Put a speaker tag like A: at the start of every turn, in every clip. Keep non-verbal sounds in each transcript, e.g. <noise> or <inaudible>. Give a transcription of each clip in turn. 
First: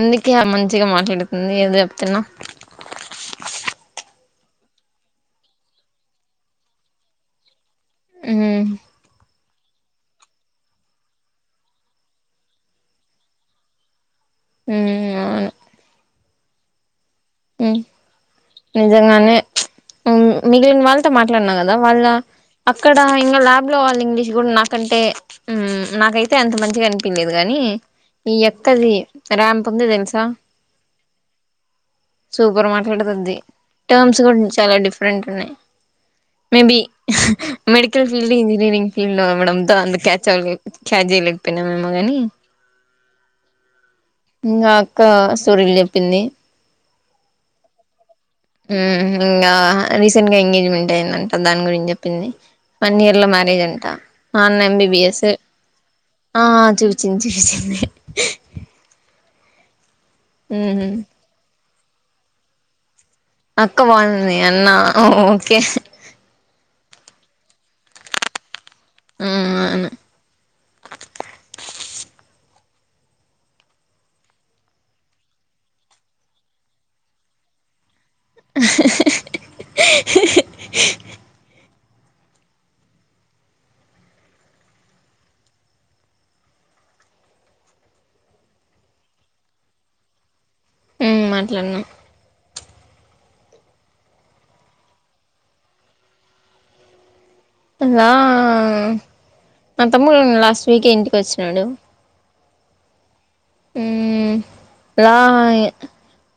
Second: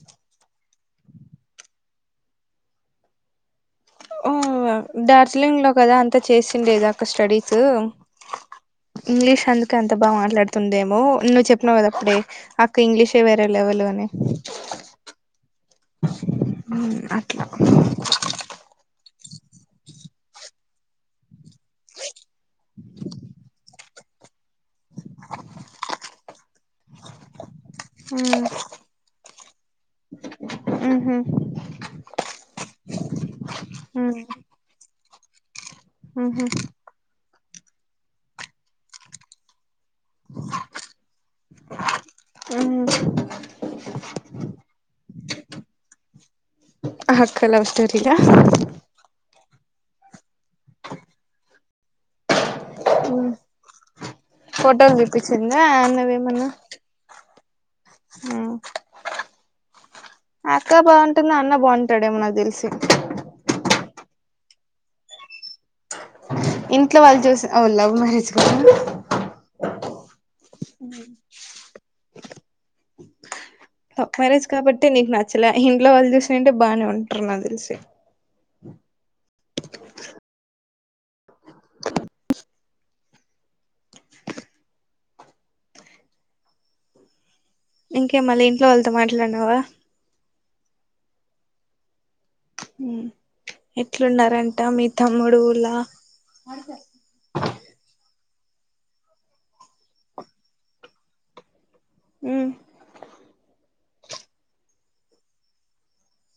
A: అందుకే మంచిగా మాట్లాడుతుంది ఏదో చెప్తునవ్
B: ఊ డార్జిలింగ్లో కదా అంత చేసిండేది అక్కడ స్టడీస్
A: ఉమ్
B: ఇంగ్లీష్ అందుకే అంత బాగా మాట్లాడుతుందేమో నువ్వు చెప్పినవ్ కదా అప్పుడే అక్క ఇంగ్లీష్ వేరే లెవల్ లోనే
A: ఊ ఆ
B: ఊ అట్లా
A: హ్మ్ నిజంగానే ఊ మిగిలిన వాళ్ళతో మాట్లాడిన కదా వాళ్ళ అక్కడ ఇంగ ల్యాబ్లో వాళ్ళ ఇంగ్లీష్ కూడా నాక్ కంటే ఊ నాకైతే అంత మంచిగ అనిపీలేదు కానీ ఈ అక్కది ర్యాంప్ ఉంది తెలుసా
B: ఉహు
A: సూపర్ మాట్లాడతాది టర్మ్స్ కూడా
B: ఉహు
A: చాలా డిఫరెంట్ వున్నాయ్
B: ఉహు
A: మేబీ హ మెడికల్ ఫీల్డ్ ఇంజనీరింగ్ ఫీల్డ్ అవడంతో అందుకే క్యాచ్ అవ్వలే క్యాచ్ జేయలేకపోయినా ఏమో కానీ
B: అహ
A: ఇంగ అక్క స్టోరీలు చెప్పింది
B: ఆ అక్క లవ్ స్టోరిలా
A: ఊ ఇంగా రీసెంట్గా ఎంగేజ్మెంట్ అయిందంట దాని గురించి జెప్పింది వన్ ఇయర్లో మ్యారేజ్ అంటా ఆ అన్న
B: ఫోటోలు
A: ఎంబిబిఎస్
B: చూపించిందా
A: ఆ చూచింది చూసింది
B: ఆ అక్క
A: మ్మ్
B: బాగుంటుంది అన్న బాగుంటాడేమో నాకు తెలిసి
A: అక్క బాగుంది అన్నా ఆ ఓకే
B: ఇంట్లోవాళ్ళు చూసి లవ్ మ్యారేజ్ కదా
A: ఊ అవును
B: ఉ ఊమ్ లవ్ మ్యారేజ్ కాబట్టి నీకు నచ్చలే ఇంట్లో వాళ్ళు చూసినంటే బానే ఉంటరు నాకు తెలిసి
A: ఉహ్ ఉహు
B: ఇంకే మళ్ళీ ఇంట్లో వాళ్ళతో మాట్లాడినావా
A: ఊ మాట్లాడినా
B: ఊ ఎట్లున్నారంట మీ తమ్ముడు ఊర్లా
A: అలా మా తమ్ముడు లాస్ట్ వీక్ ఏ ఇంటికి వచ్చిండు
B: ఉమ్
A: ఉమ్ లా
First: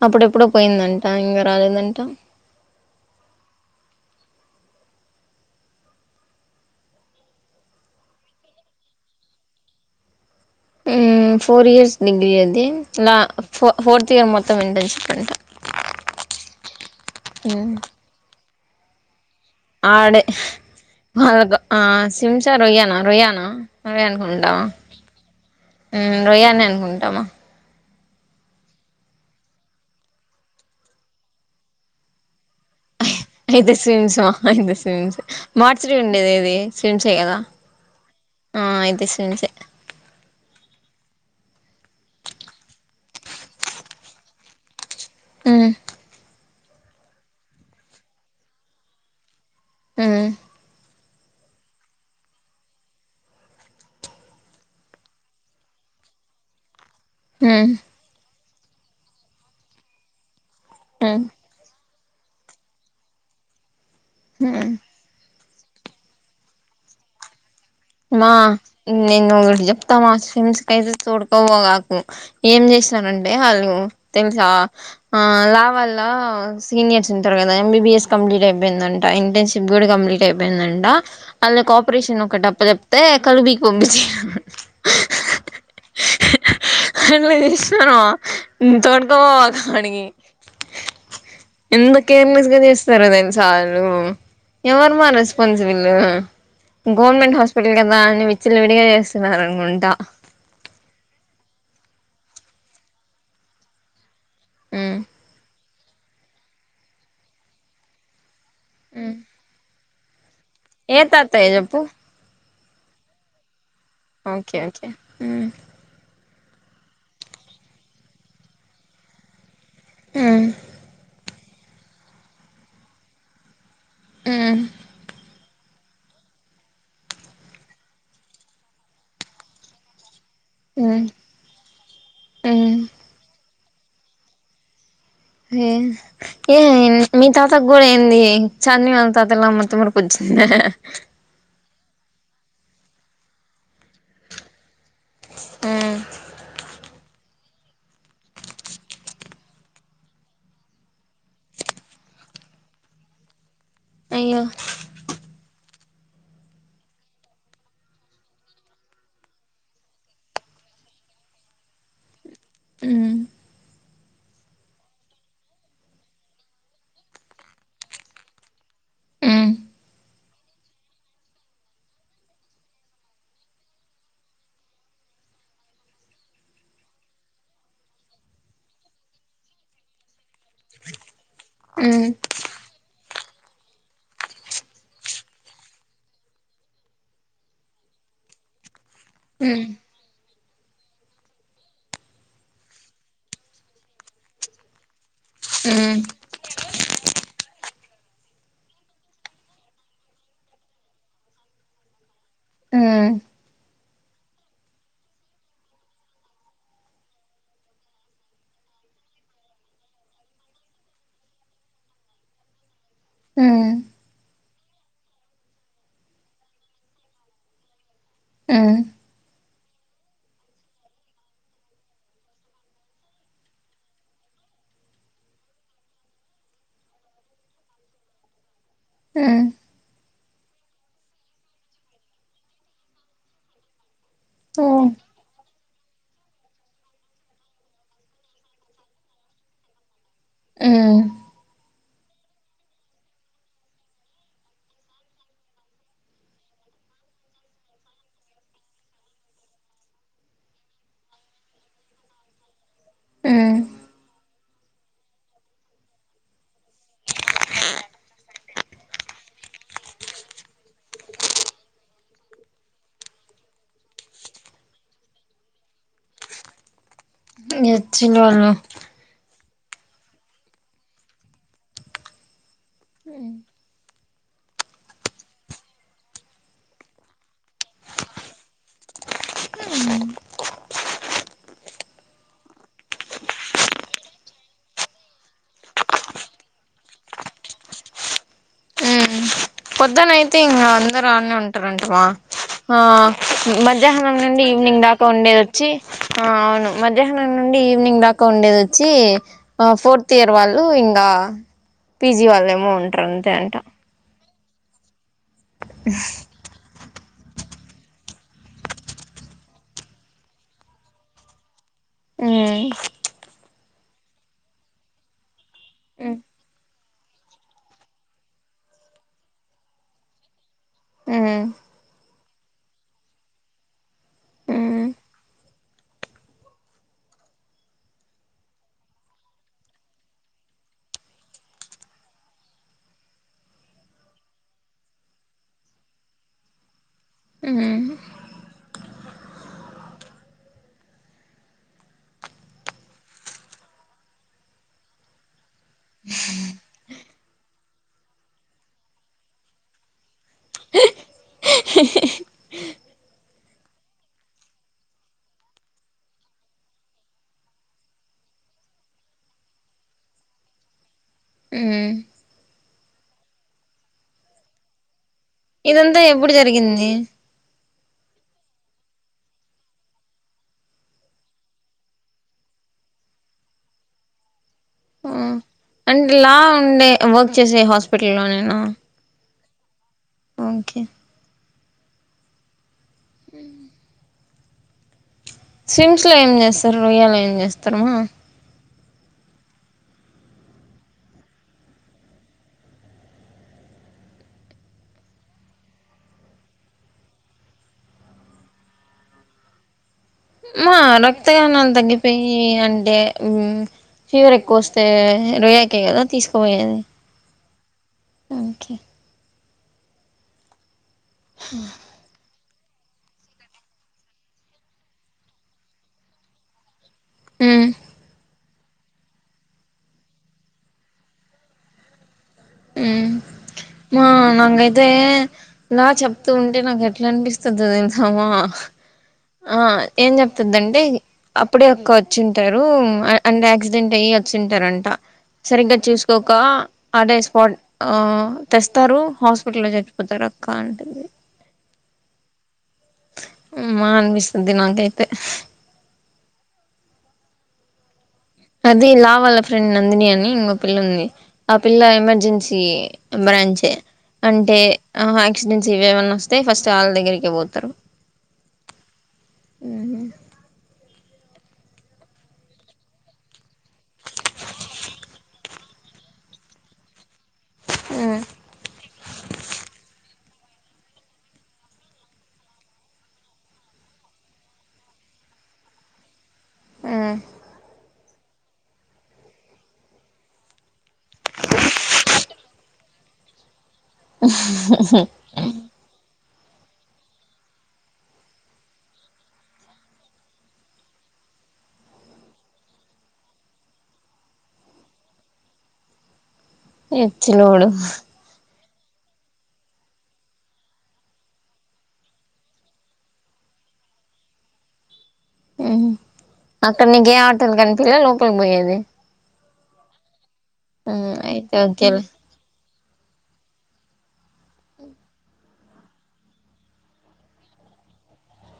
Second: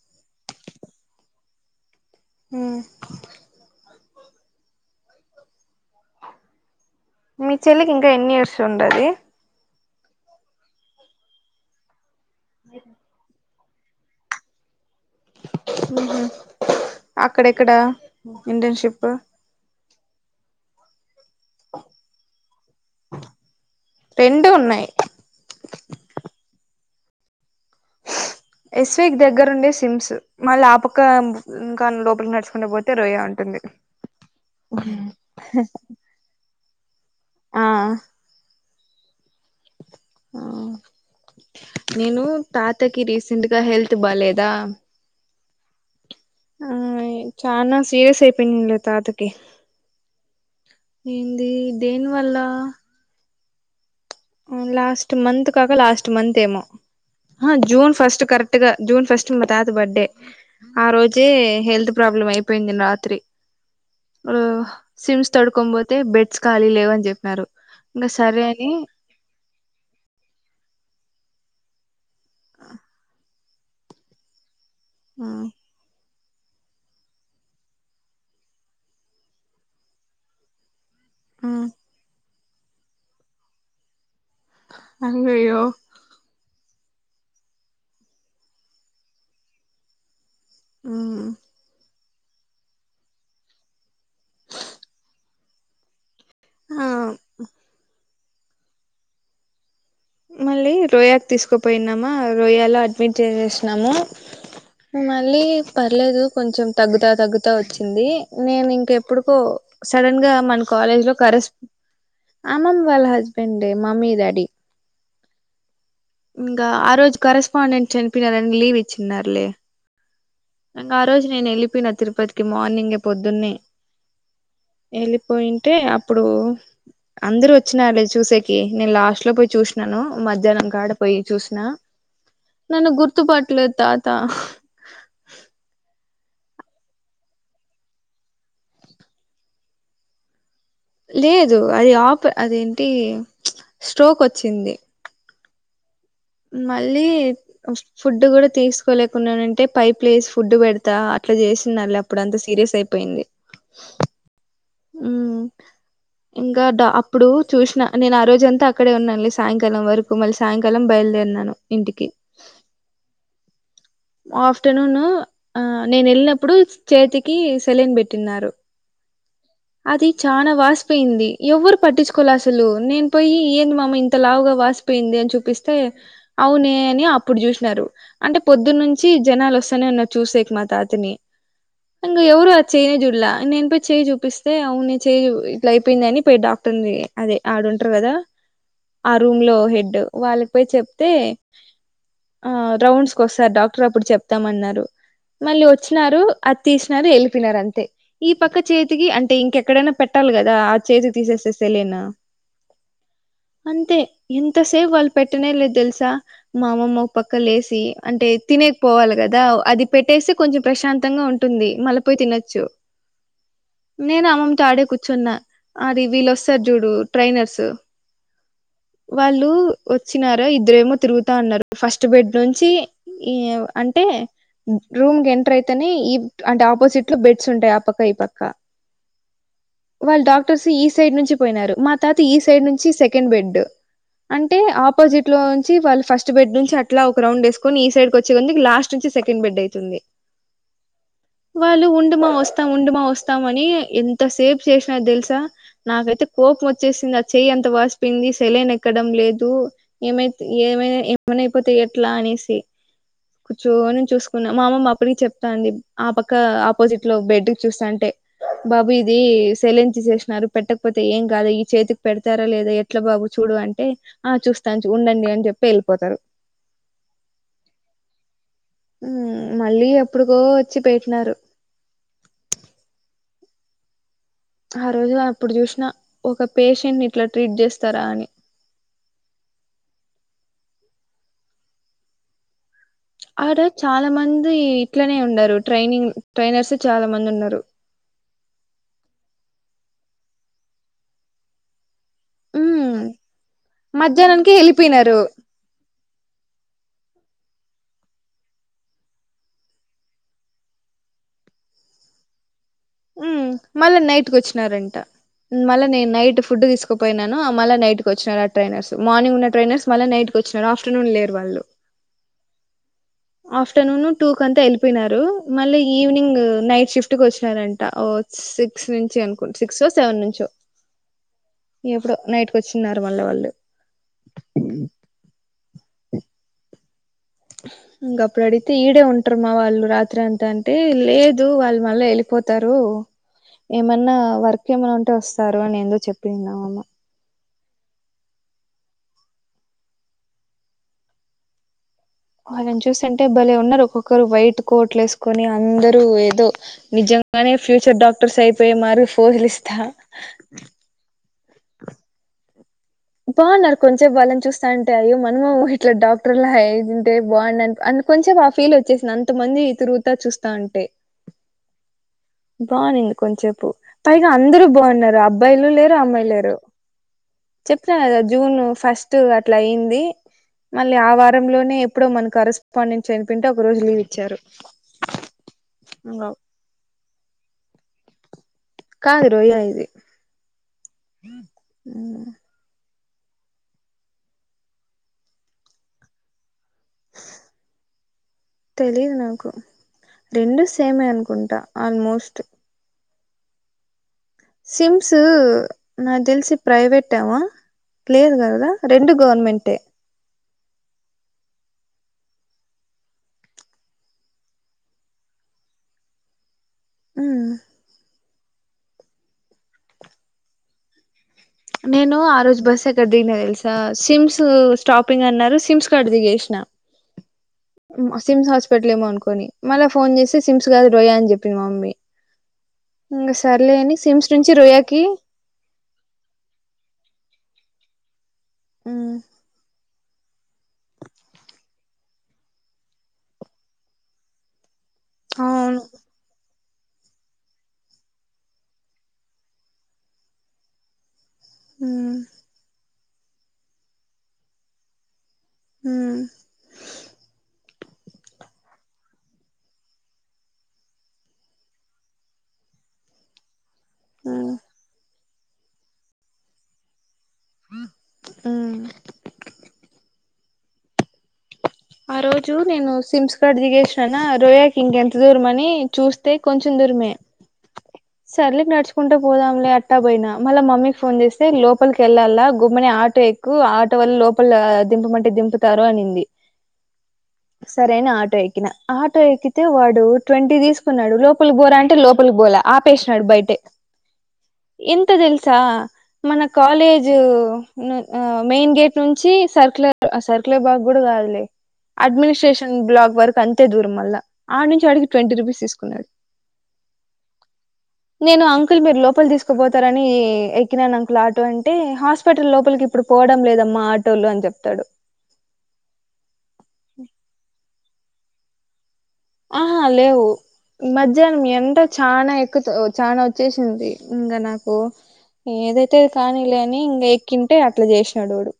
A: అప్పుడెప్పుడో పోయిందంట ఇంగ రాలేదంట
B: ఊ మీ చెల్లికి ఇంకా ఎన్ని ఇయర్స్ ఉండాది
A: ఊ ఫోర్ ఇయర్స్ డిగ్రీ అది లా పో ఫోర్త్ ఇయర్ మొత్తం ఇంటర్న్షిప్ అంట
B: ఉహు అక్కడక్కడా
A: మ్మ్
B: ఇంటర్న్షిప్.
A: ఆడే హై వాళ్ళగా. ఆ శింసా రొయ్యనా రొయ్యనా అదే
B: రెండు
A: అనుకుంటా.
B: ఉన్నాయి
A: ఉమ్ రొయ్యానే అనుకుంటామా.
B: ఎస్వికి దగ్గర ఉండే సిమ్స్ మళ్ళీ ఆపక్క ఇంకా లోపలి నడుచుకుంటు పోతే. రోయా ఉంటుంది
A: ఇది సిమ్స్స అయితే సమ్స్ మార్చడం ఉండేది ఏది. స్విమ్స్ ఏ కదా
B: ఆ
A: ఆ అయితే స్విమ్స్ ఏ.
B: ఆ నేను తాతకి రీసెంట్ గా హెల్త్ బాలేదా.
A: ఊ.
B: ఆ చనా సీరియస్ అయిపోయింది లే తాతకి.
A: ఊ.
B: ఏంది దేని వల్ల. లాస్ట్ మంత్ కాక లాస్ట్ మంతెమో హ
A: um
B: June first correct గా జూన్ ఫస్ట్ మా తాత బర్త్ డే ఆ
A: ఉమ్
B: రోజే హెల్త్ ప్రాబ్లమ్ అయి. పోయింది న్ రాత్రి ఆ.
A: ఉమ్
B: సిమ్స్ తోడుకోన్ పోతే బెడ్స్ ఖాళీ లేవని చెప్పినారు. ఇంకా
A: మా
B: సరే అని
A: నేనోట్ చెప్తామా సిమ్స్ కైతే తోడుకపోమాక్. ఏం చేసిననంటే అళ్ళు తెలుసా ఆ లావల్ల స్. సీనియర్స్ ఉంటారు కాద ఎంబీబీఎస్ కంప్లీట్ అయిపోయిందంట ఇంటర్న్షిప్ కూడా కంప్లీట్ అయిపోయిందంట. అల్లకు ఆపరేషన్ ఒకట్ అప్ప చెప్తే కల్లుబికి బమ్బించ్.
B: అయ్యయ్యో.
A: అంద్లా చేసినర్ మా తోడకోపోమాక్ అడికి.
B: ఉ.
A: ఎంత కేర్లెస్ గా చేస్తారో తెల్సా అళ్ళు. ఎవర్మా రెస్పాన్స్ వీల్లు
B: ఆ
A: గవర్నమెంట్ హస్. స్పటల్ కద అని విచ్చలు విడిగా చేస్తున్నర్ అనుకుంటా.
B: మళ్ళీ రోయాక్ తీసుకోపోయినామా రోయా లో అడ్మిట్ చేసేసినాము.
A: మ్
B: మళ్ళీ పర్లేదు కొంచెం తగ్గుతా తగ్గుతా వచ్చింది. నేను ఇంక ఎప్పుడుకో సడన్ గా మన
A: ఏ
B: కాలేజ్ లో
A: తాతయ్య
B: కరస్.
A: చెప్పు
B: అమ్మమ్మ వాళ్ హస్. స్బెండే మామీద్.
A: ఓకే ఓకే ఉ.
B: ఇంకా ఆ రోజు కరెస్పాండెంట్ చేలిపోయినారని లీవ్ ఇచ్చినారులే.
A: ఉ.
B: ఇంగ ఆ రోజు నేనెళ్ళిపోయినా తిరుపతికి మార్నింగే పొద్దున్నే
A: మ్
B: వెళ్ళిపోయి. అంటే అప్పుడు అందరు వచ్చినార్లే చూసేకి నేన్ లాస్ట్ లో పోయి చూసినాను. మధ్యాహ్నం
A: మ్
B: కాడపోయి చూసిన నన్ను
A: ఏ
B: గుర్తు పట్టలేద్ తాత.
A: ఏ. ఏ మీ తాతక్ కూడా ఏంది చందిని వాలా తాతల మతిమర్పొచ్చిందా.
B: లేదు అది ఆప్ అదేంటి స్ట్రోకోచ్చింది.
A: ఉ.
B: మళ్ళీ చ్. ఫుడ్డు కూడా తీసుకోలేకున్నానంటే పైపులేసి ఫుడ్డు పెడతా అట్లా చేస్తున్నార్లే అప్పుడు అంత సీరియస్ అయిపోయింది.
A: అయ్యో.
B: ఉమ్ ఇంకా డా అప్పుడు చూసిన నేను ఆ రోజంతా అక్కడే ఉన్నాన్లే సాయంకాలం వరకు మళ్ళీ సాయంకాలం బయలుదేరినాను. ఇంటికి
A: ఉమ్
B: ఆఫ్టర్నూన్ ఆ నేనెళ్ళినప్పుడు చేతికి సెలెన్ పెట్టిన్నారు
A: ఉ
B: అది చానా వాసిపోయింది ఎవ్వరు పట్టిచ్చుకోలా అసలు నేన్ పోయి ఏంది మామ ఇంతలావుగా వాసిపో పోయింది అని చూపిస్తే అవునే అని అప్పుడు చూసినారు అంటే పొద్దున్నుంచి జనాలు వస్తానే ఉన్నారు చూసేకి మా తాతని
A: మ్
B: ఇంగ ఎవరు ఆ చేయినే చూడ్లా నేను పోయి చేయి చూపిస్ అయితే అవును చేయిని ఇట్లా అయిపోయిందని పోయి డాక్టర్ని అదే ఆడుంటారు కదా ఆ రూమ్
A: మ్
B: లో
A: మ్
B: హెడ్డు వాళ్ళక్ పోయి చెప్తే ఆ రౌండ్స్ కొస్తారు డాక్టర్ అప్పుడు చెప్తామన్నారు మళ్ళీ
A: మ్
B: వచ్చినారు అది తీసినారు వెళ్ళిపోనారు అంతే ఈ పక్క చేతికి అంట్ అంటే ఇంకెక్కడైనా పెట్టాలి కదా ఆ చేతికి తీసేస్తే సెలిన్
A: ఆ
B: అంతే ఎంతసేపు వాళ్ళు పెట్టనే లేదు తెల్సా మా అమ్మమ్మ ఒక్ పక్క లేసి అంటే తినేకి పోవాలి కదా అది పెట్టేస్తే కొంచెం ప్రశాంతంగా ఉంటుం ఉంటుంది మళ్ళపోయి తినొచ్చు
A: ఆ
B: నేను అమ్మమ్మతో ఆడే కూర్చున్న అది వీళ్ళొస్తారు చూడు ట్రైనర్స్ వాళ్ళు వచ్చినార ఇద్దరేమో తిరుగుతాన్నారు ఫస్ట్ బెడ్ నుంచి ఈ అంటే రూమ్ కి ఎంటర్ అయితేనే ఈ అంటే ఆపోజిట్ లో బెడ్స్ ఉంటాయి ఆ పక్క ఈ పక్క
A: ఆ
B: వాళ్ళు డాక్టర్స్ ఈ సైడ్ నుంచి పోయినారు మా తాత ఈ సైడ్ నుంచి సెకండ్ బెడ్ అంటే
A: ఓ
B: ఆపోజిట్ లో నుంచి వాళ్ళు ఫస్ట్ ఫస్ట్ బెడ్ నుంచి అట్లా ఒక రౌండ్ వేసుకొని ఈ సైడ్ కొచ్చేందుకు లాస్ట్ నుంచి సెకండ్ బెడ్ అయితుంది
A: ఆ
B: వాళ్ళు ఉండుమా వస్తాం ఉండుమా వస్తాం అని ఎంత సేపు చేసినారు తెలుసా నాకైతే కోపం వచ్చేసింది ఆ చెయ్యి ఎంత వాసిపోయింది సెలైన్ ఎక్కడం లేదు ఏమై ఏమైనా ఏమైనా అయిపోతా ఎట్లా అనేసి
A: ఉమ్
B: కూర్చుని చూసుకో మా అమ్మమ్మ అప్పటికి చెప్తా అంది ఆ పక్క ఆపోజిట్ లో బెడ్ చూస్తా అంటే బాబు ఇది సెలైన్ తీసేసినారు పెట్టకపోతే ఏం కాదా ఈ చేతికి పెడతారా లేదా ఎట్ల బాబు చూడు అంటే ఆ చూస్తాను ఉండండి అని చెప్పి వెళ్ళిపోతారు
A: ఇగ ఎచ్చినోళ్లు
B: మళ్ళీ ఎప్పుడుకో వచ్చి పెటినారు
A: అ
B: ఆ రోజు అప్పుడు చూసినా ఒక పేషెంట్ ని ఇట్లా ట్రీట్ చేస్తారా అని ఆ రోజు చాలా మంది ఇట్లనే ఉన్నారు ట్రైనింగ్ ట్రైనర్స్ చాలా మంది ఉన్నారు
A: పొద్దునయితే ఇంకా అందరు ఆడనే ఉంటారంటవా ఆ
B: ఉమ్
A: మధ్యాహ్నం నుండి
B: మధ్యాహ్నానికి
A: ఈవ్నింగ్ దాకా
B: వెళ్ళిపోయినారు
A: ఉండే వచ్చి ఆ అవును మధ్యాహ్నం నుండి ఈవినింగ్ దాకా ఉండేది వచ్చి ఆ ఫోర్త్ ఇయర్ వాళ్ళు ఇంగా పీజీ వాళ్ళ ఏమో ఉంటా
B: మ్ మళ్ళా నైట్కి వచ్చినారంట మళ్ళా నే నైట్ ఫుడ్ తీసుకుపోయినాను మళ్ళీ నైట్కి వచ్చినారు ఆ ట్రైనర్స్ మార్నింగ్ ఉన్న ట్రైనర్ మళ్ళీ నైట్కి వచ్చినారు ఆఫటర్నూన్ లేరు వాళ్ళు
A: ఉమ్
B: ఆఫ్టర్నూన్ టూ క అంతా వెళ్ళిపోయినారు మళ్ళీ
A: ఉమ్
B: ఈవినింగ్ నైట్ షిఫ్ట్ ఇటుకి వచ్చినారంట ఓ సిక్స్ నుంచి అనుకుట సిక్స్ సెవెన్ నుంచో
A: ఆ
B: ఎప్పుడో నైట్కి వచ్చిన్నారు మళ్ళీ వాళ్ళు
A: ఉమ్
B: ఇంక అప్పుడు అడిగితే ఈడే ఉంటారు మా వాళ్ళు రాత్రి అంతా అంటే లేదు వాళ్ళు మళ్ళీ వెళ్లి పోతారు ఏమన్నా వర్క్ ఏమన్నా ఉంటే వస్తారు అని ఎందో చెప్పింది అమ్మమ్మ
A: హ్మ్మ్
B: వాళ్ళని చూస్తాంటే భలే ఉన్నారు ఒక్కొక్కరు వైట్ కోట్ లేసు కొని అందరు ఏదో నిజంగానే ఫ్యూచర్ డాక్టర్స్ అయిపోయే మాదిరి ఫోజులిస్తా
A: హ హే హ్
B: బాగున్నారు కొంచెే వాళ్ళని చూస్తాంటే అయ్యో మనమూ ఇట్లా డాక్టర్లా అయుంటే బాగున్నా అను కొంచెం ఆ ఫీల్ వచ్చేసింది అంతమంది ఇ తిరుగుతా చూస్తా అంటే
A: హ్మ్మ్
B: బావుండింది కొంచసేపు పైగా అందర బాగున్నారు అబ్బాయిలు లేరు అమ్మాయిలు లేరు
A: మ్మ్
B: చెప్తున్నాను కదా జూన్ ఫస్ట్ అట్లా అయింది మళ్ళీ ఆ వారంలోనే ఎప్పుడో మన కరెస్పాండెంట్ చనిపొయివుంటె ఒక రోజు లీవ్ ఇచ్చారు
A: ఆ అంటేలా ఉండే వర్క్ చేసే హాస్పిటల్లో నేను
B: కాదు రోయ్యయి ఇది
A: ఓకే
B: <inaudible>
A: ఉ స్విమ్స్ లో ఏం చేస్తారు రొయ్యలో ఏం చేస్తారమ్మా
B: తెలిదు నాకు రెండు సేమే అనుకుంటా ఆల్మోస్ట్ సిమ్స్ నా తెలిసి ప్రవేట్ ఏమో లేదు కద రెండు గవర్నమెంటే
A: మా రక్తగానాలు తగ్గిపోయి అంటే ఉమ్ ఫీవర్ ఎక్కువ వస్తే రోయాకె కదా తీసుకుపోయేది
B: ఆ
A: ఓకే హ <inaudible>
B: నేను ఆ రోజు బస్సు ఎక్కడ దిగిన తెలుసా సిమ్స్ స్టాపింగ్ అన్నారు సిమ్స్ కడ దిగేసినా ఉమ్ స్విమ్స్ హాస్ హాస్పిటల్ ఏమో అనుకొని మళ్ళీ ఫోన్ చేసి సిమ్స్ కాదు రొయా అని చెప్పి మా మమ్మీ
A: ఉమ్
B: ఇంకా సర్లే అని
A: మా
B: సిమ్స్ నుంచి
A: నాకైతే
B: రొయాకి
A: ఇలా చెప్తూ ఉంటే నాకు ఎట్లా అనిపిస్తుంది తెలుసా మా
B: ఉ
A: ఆ ఏం చెప్తుందంటే అప్పుడే అక్క వచ్చింటారు అంటే యాక్సిడెంట్ అయ్యి వచ్చింటారంట సరిగ్గా
B: అవును
A: చూసు ఇది ఒక అదే స్పాట్ ఆ తెస్తారు హాస్పిటల్ లో చచ్చిపోతారు అక్క అంటంది
B: ఉ
A: అమ్మ అనిపిస్తుంది నాకైతే
B: ఉ
A: అదే లా వాళ్ళ ఫ్రెండ్ నందిని అని ఇంకో పిల్ల ఉంది ఆ పిల్ల ఎమర్జెన్సీ బ్రాంచే
B: మ్మ్
A: అంటే ఆహా ఆయాక్సిడెంట్స్ ఇవేమన్నా వస్తే ఫస్ట్ ఆళ్ళ దగ్గరకే పోతారు
B: ఉ
A: ఉహు
B: ఆ రోజు నేను స్కిమ్స్ కాడ దిగేసినానా రోయాకి ఇంకెంత దూరం అని చూస్ తే కొంచెం దూరమే
A: ఆ
B: సర్లే నడుచుకుంటూ పోదాంలే అట్టా పోయిన మళ్ళీ మమ్మీకి ఫోన్ చేస్తే లోపలికి వెళ్ళాలా గుమ్మని ఆటో ఎక్ కు ఆటో వల్ల లోపల దింపమంటే దింపుతారు అనింది
A: ఆ
B: సరే అని ఆటో ఎక్కిన ఆటో ఎక్కితే వాడు ట్వంటీ తీసుకున్నాడు లోపల బోరా అంటే లోపలి బోల ఆపేసినాడు బయటే ఎంత తెలుసా మన కాలేజ్ మెయిన్ గేట్ నుంచి సర్కులర్ సర్కులర్ బాగ్ కూడా కాదులే అడ్మినిస్ట్రేషన్ బ్లాక్ వరకు అంతే దూరం మల్ల ఆడ నుంచి ఆడికి ట్వంటీ రూపీస్ తీసుకున్నాడు
A: ఏచ్చినోడు
B: నేను అంకుల్ మీరు లోపలి తీసుకుపోతారని ఎక్కినాను అంకుల్ ఆటో అంటే హాస్పిటల్ లోపలికి ఇప్పుడు పోవడం లేదమ్మా ఆటోలు అని చెప్తాడు
A: ఉ అక్కడ నీకు ఏ ఆటోలు కనిపిలేద లోపలికి పోయేది
B: ఆహా లేవు మధ్యాహ్నం
A: అయితే
B: ఎండా
A: ఓకేలే
B: చానా ఎక్కుత చానా చేసింది ఇంగా నాకు ఏదైతే అది కానీలే అని ఇంగ ఎక్కింటే అట్లా చేసినాడు వాడు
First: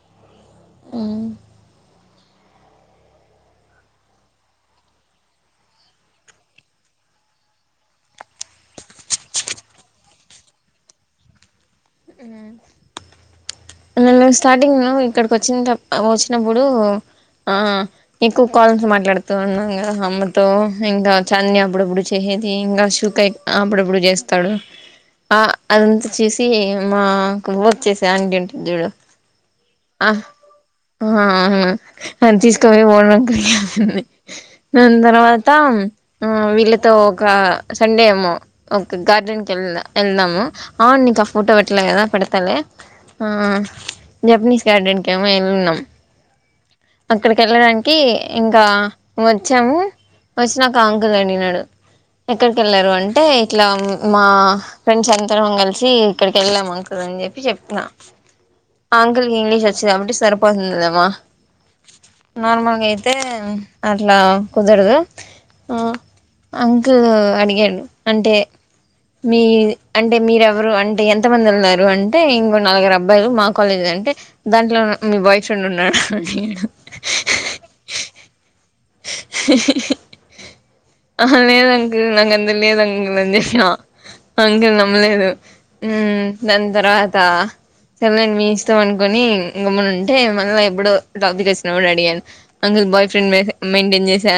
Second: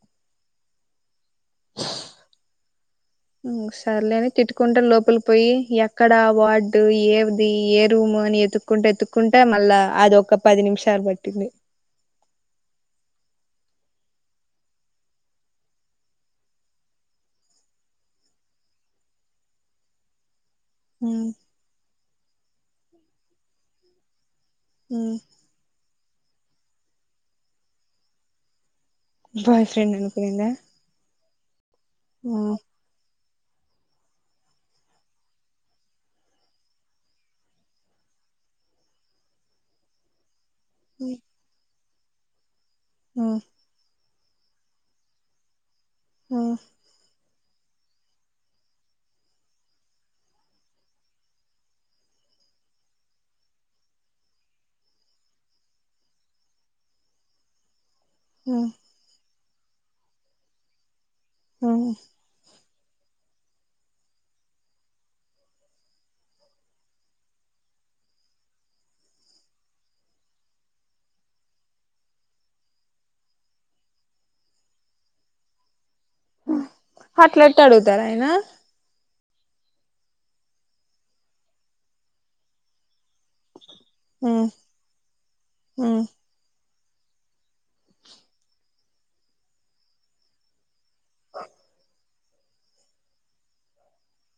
A: హ్
B: ఇంగా సర్లే అని తిట్టుకుంట లోపలి పోయి ఎక్కడా వార్డు ఏది ఏ రూమ్ అని ఎతు వెతుక్కుంటా ఎత్తుక్కుంట మళ్ళా అది ఒక పది నిమిషాలు పట్టింది
A: ఉ నిన్న స్టార్టింగ్ మేము ఇక్కడికి వచ్చినత్ వచ్చినప్పుడు ఆ ఎక్కువ కాల్స్ మాట్లాడుతూ ఉన్నాను కదా అమ్మతో ఇంకా
B: ఉమ్
A: చన్ని అప్పుడప్పుడు చేసేది ఇంకా షూకాయ్ అప్పుడప్పుడు చేస్తాడు
B: హు
A: ఆ అదంతా చూసి మా వర్క్ చేసే ఆంటీ ఉంటది చూడు
B: బాయ్ ఫ్రెండ్
A: ఆ
B: అనుకునిందా
A: ఆ అవున ఆది
B: ఉమ్
A: తీసుకపోయి ఓనర్ అంకల్ కి చెప్పింది దాని తర్వాత ఆ వీళ్ళతో ఒక సండే ఏమో ఓకే గార్డెన్ కెళ్ళినా వెళ్దాము అవున్ నీకా ఫోటో పెట్లేగ ఆ పెడతాలె
B: ఉమ్
A: జపనీస్ కేటరింగ్ కేమో వెళ్ళున్నాం
B: ఉమ్
A: అక్కడ వెళ్ళడానికి ఇంకా వచ్చాము ఫస్ట్ నాకు ఆ అంకుల్ అడిగినాడు ఎక్కడికి వెళ్ళారు అంటే ఇట్లా మా ఫ్రెండ్స్ అందరం కలిసి ఇక్కడికి వెళ్ళాం అంకుల్ అని చెప్పి చెప్తున్న
B: హా
A: ఆ అంకుల్ కి ఇంగ్లీష్ వచ్చిది కాబట్టి సరిపోతుందమ్మ
B: ఓహా
A: నార్మల్గా అయితే అట్లా కుదరదు ఆ అంకుల్ అడిగాడు అంటే మీ అంటే మీరేవరు అంటే ఎంత మంది ఉన్నారు అంటే ఇంకో నాలుగరు అబ్బాయిలు మా కాలేజీ అంటే దాంట్లో మీ బాయ్ ఫ్రెండ్ ఉన్నాడ
B: అట్లెట్టా అడుగుతారు అయనా
A: ఆహా లేదు అంకుల్ నాకు అంత లేదు అంకుల్ అని చెప్పినవ
B: ఉమ్
A: అంకుల్ నమ్మలేదు ఉమ్ దాని తర్వాత సర్లే లెండి మీ ఇష్టాం అనుకొని గమ్మని ఉంటే మళ్ళీ ఎప్పుడో టాపిక్ వచ్చినప్పుడు అడిగాను అంకుల్ బాయ్ ఫ్రెండ్ మె మెయింటైన్ చేస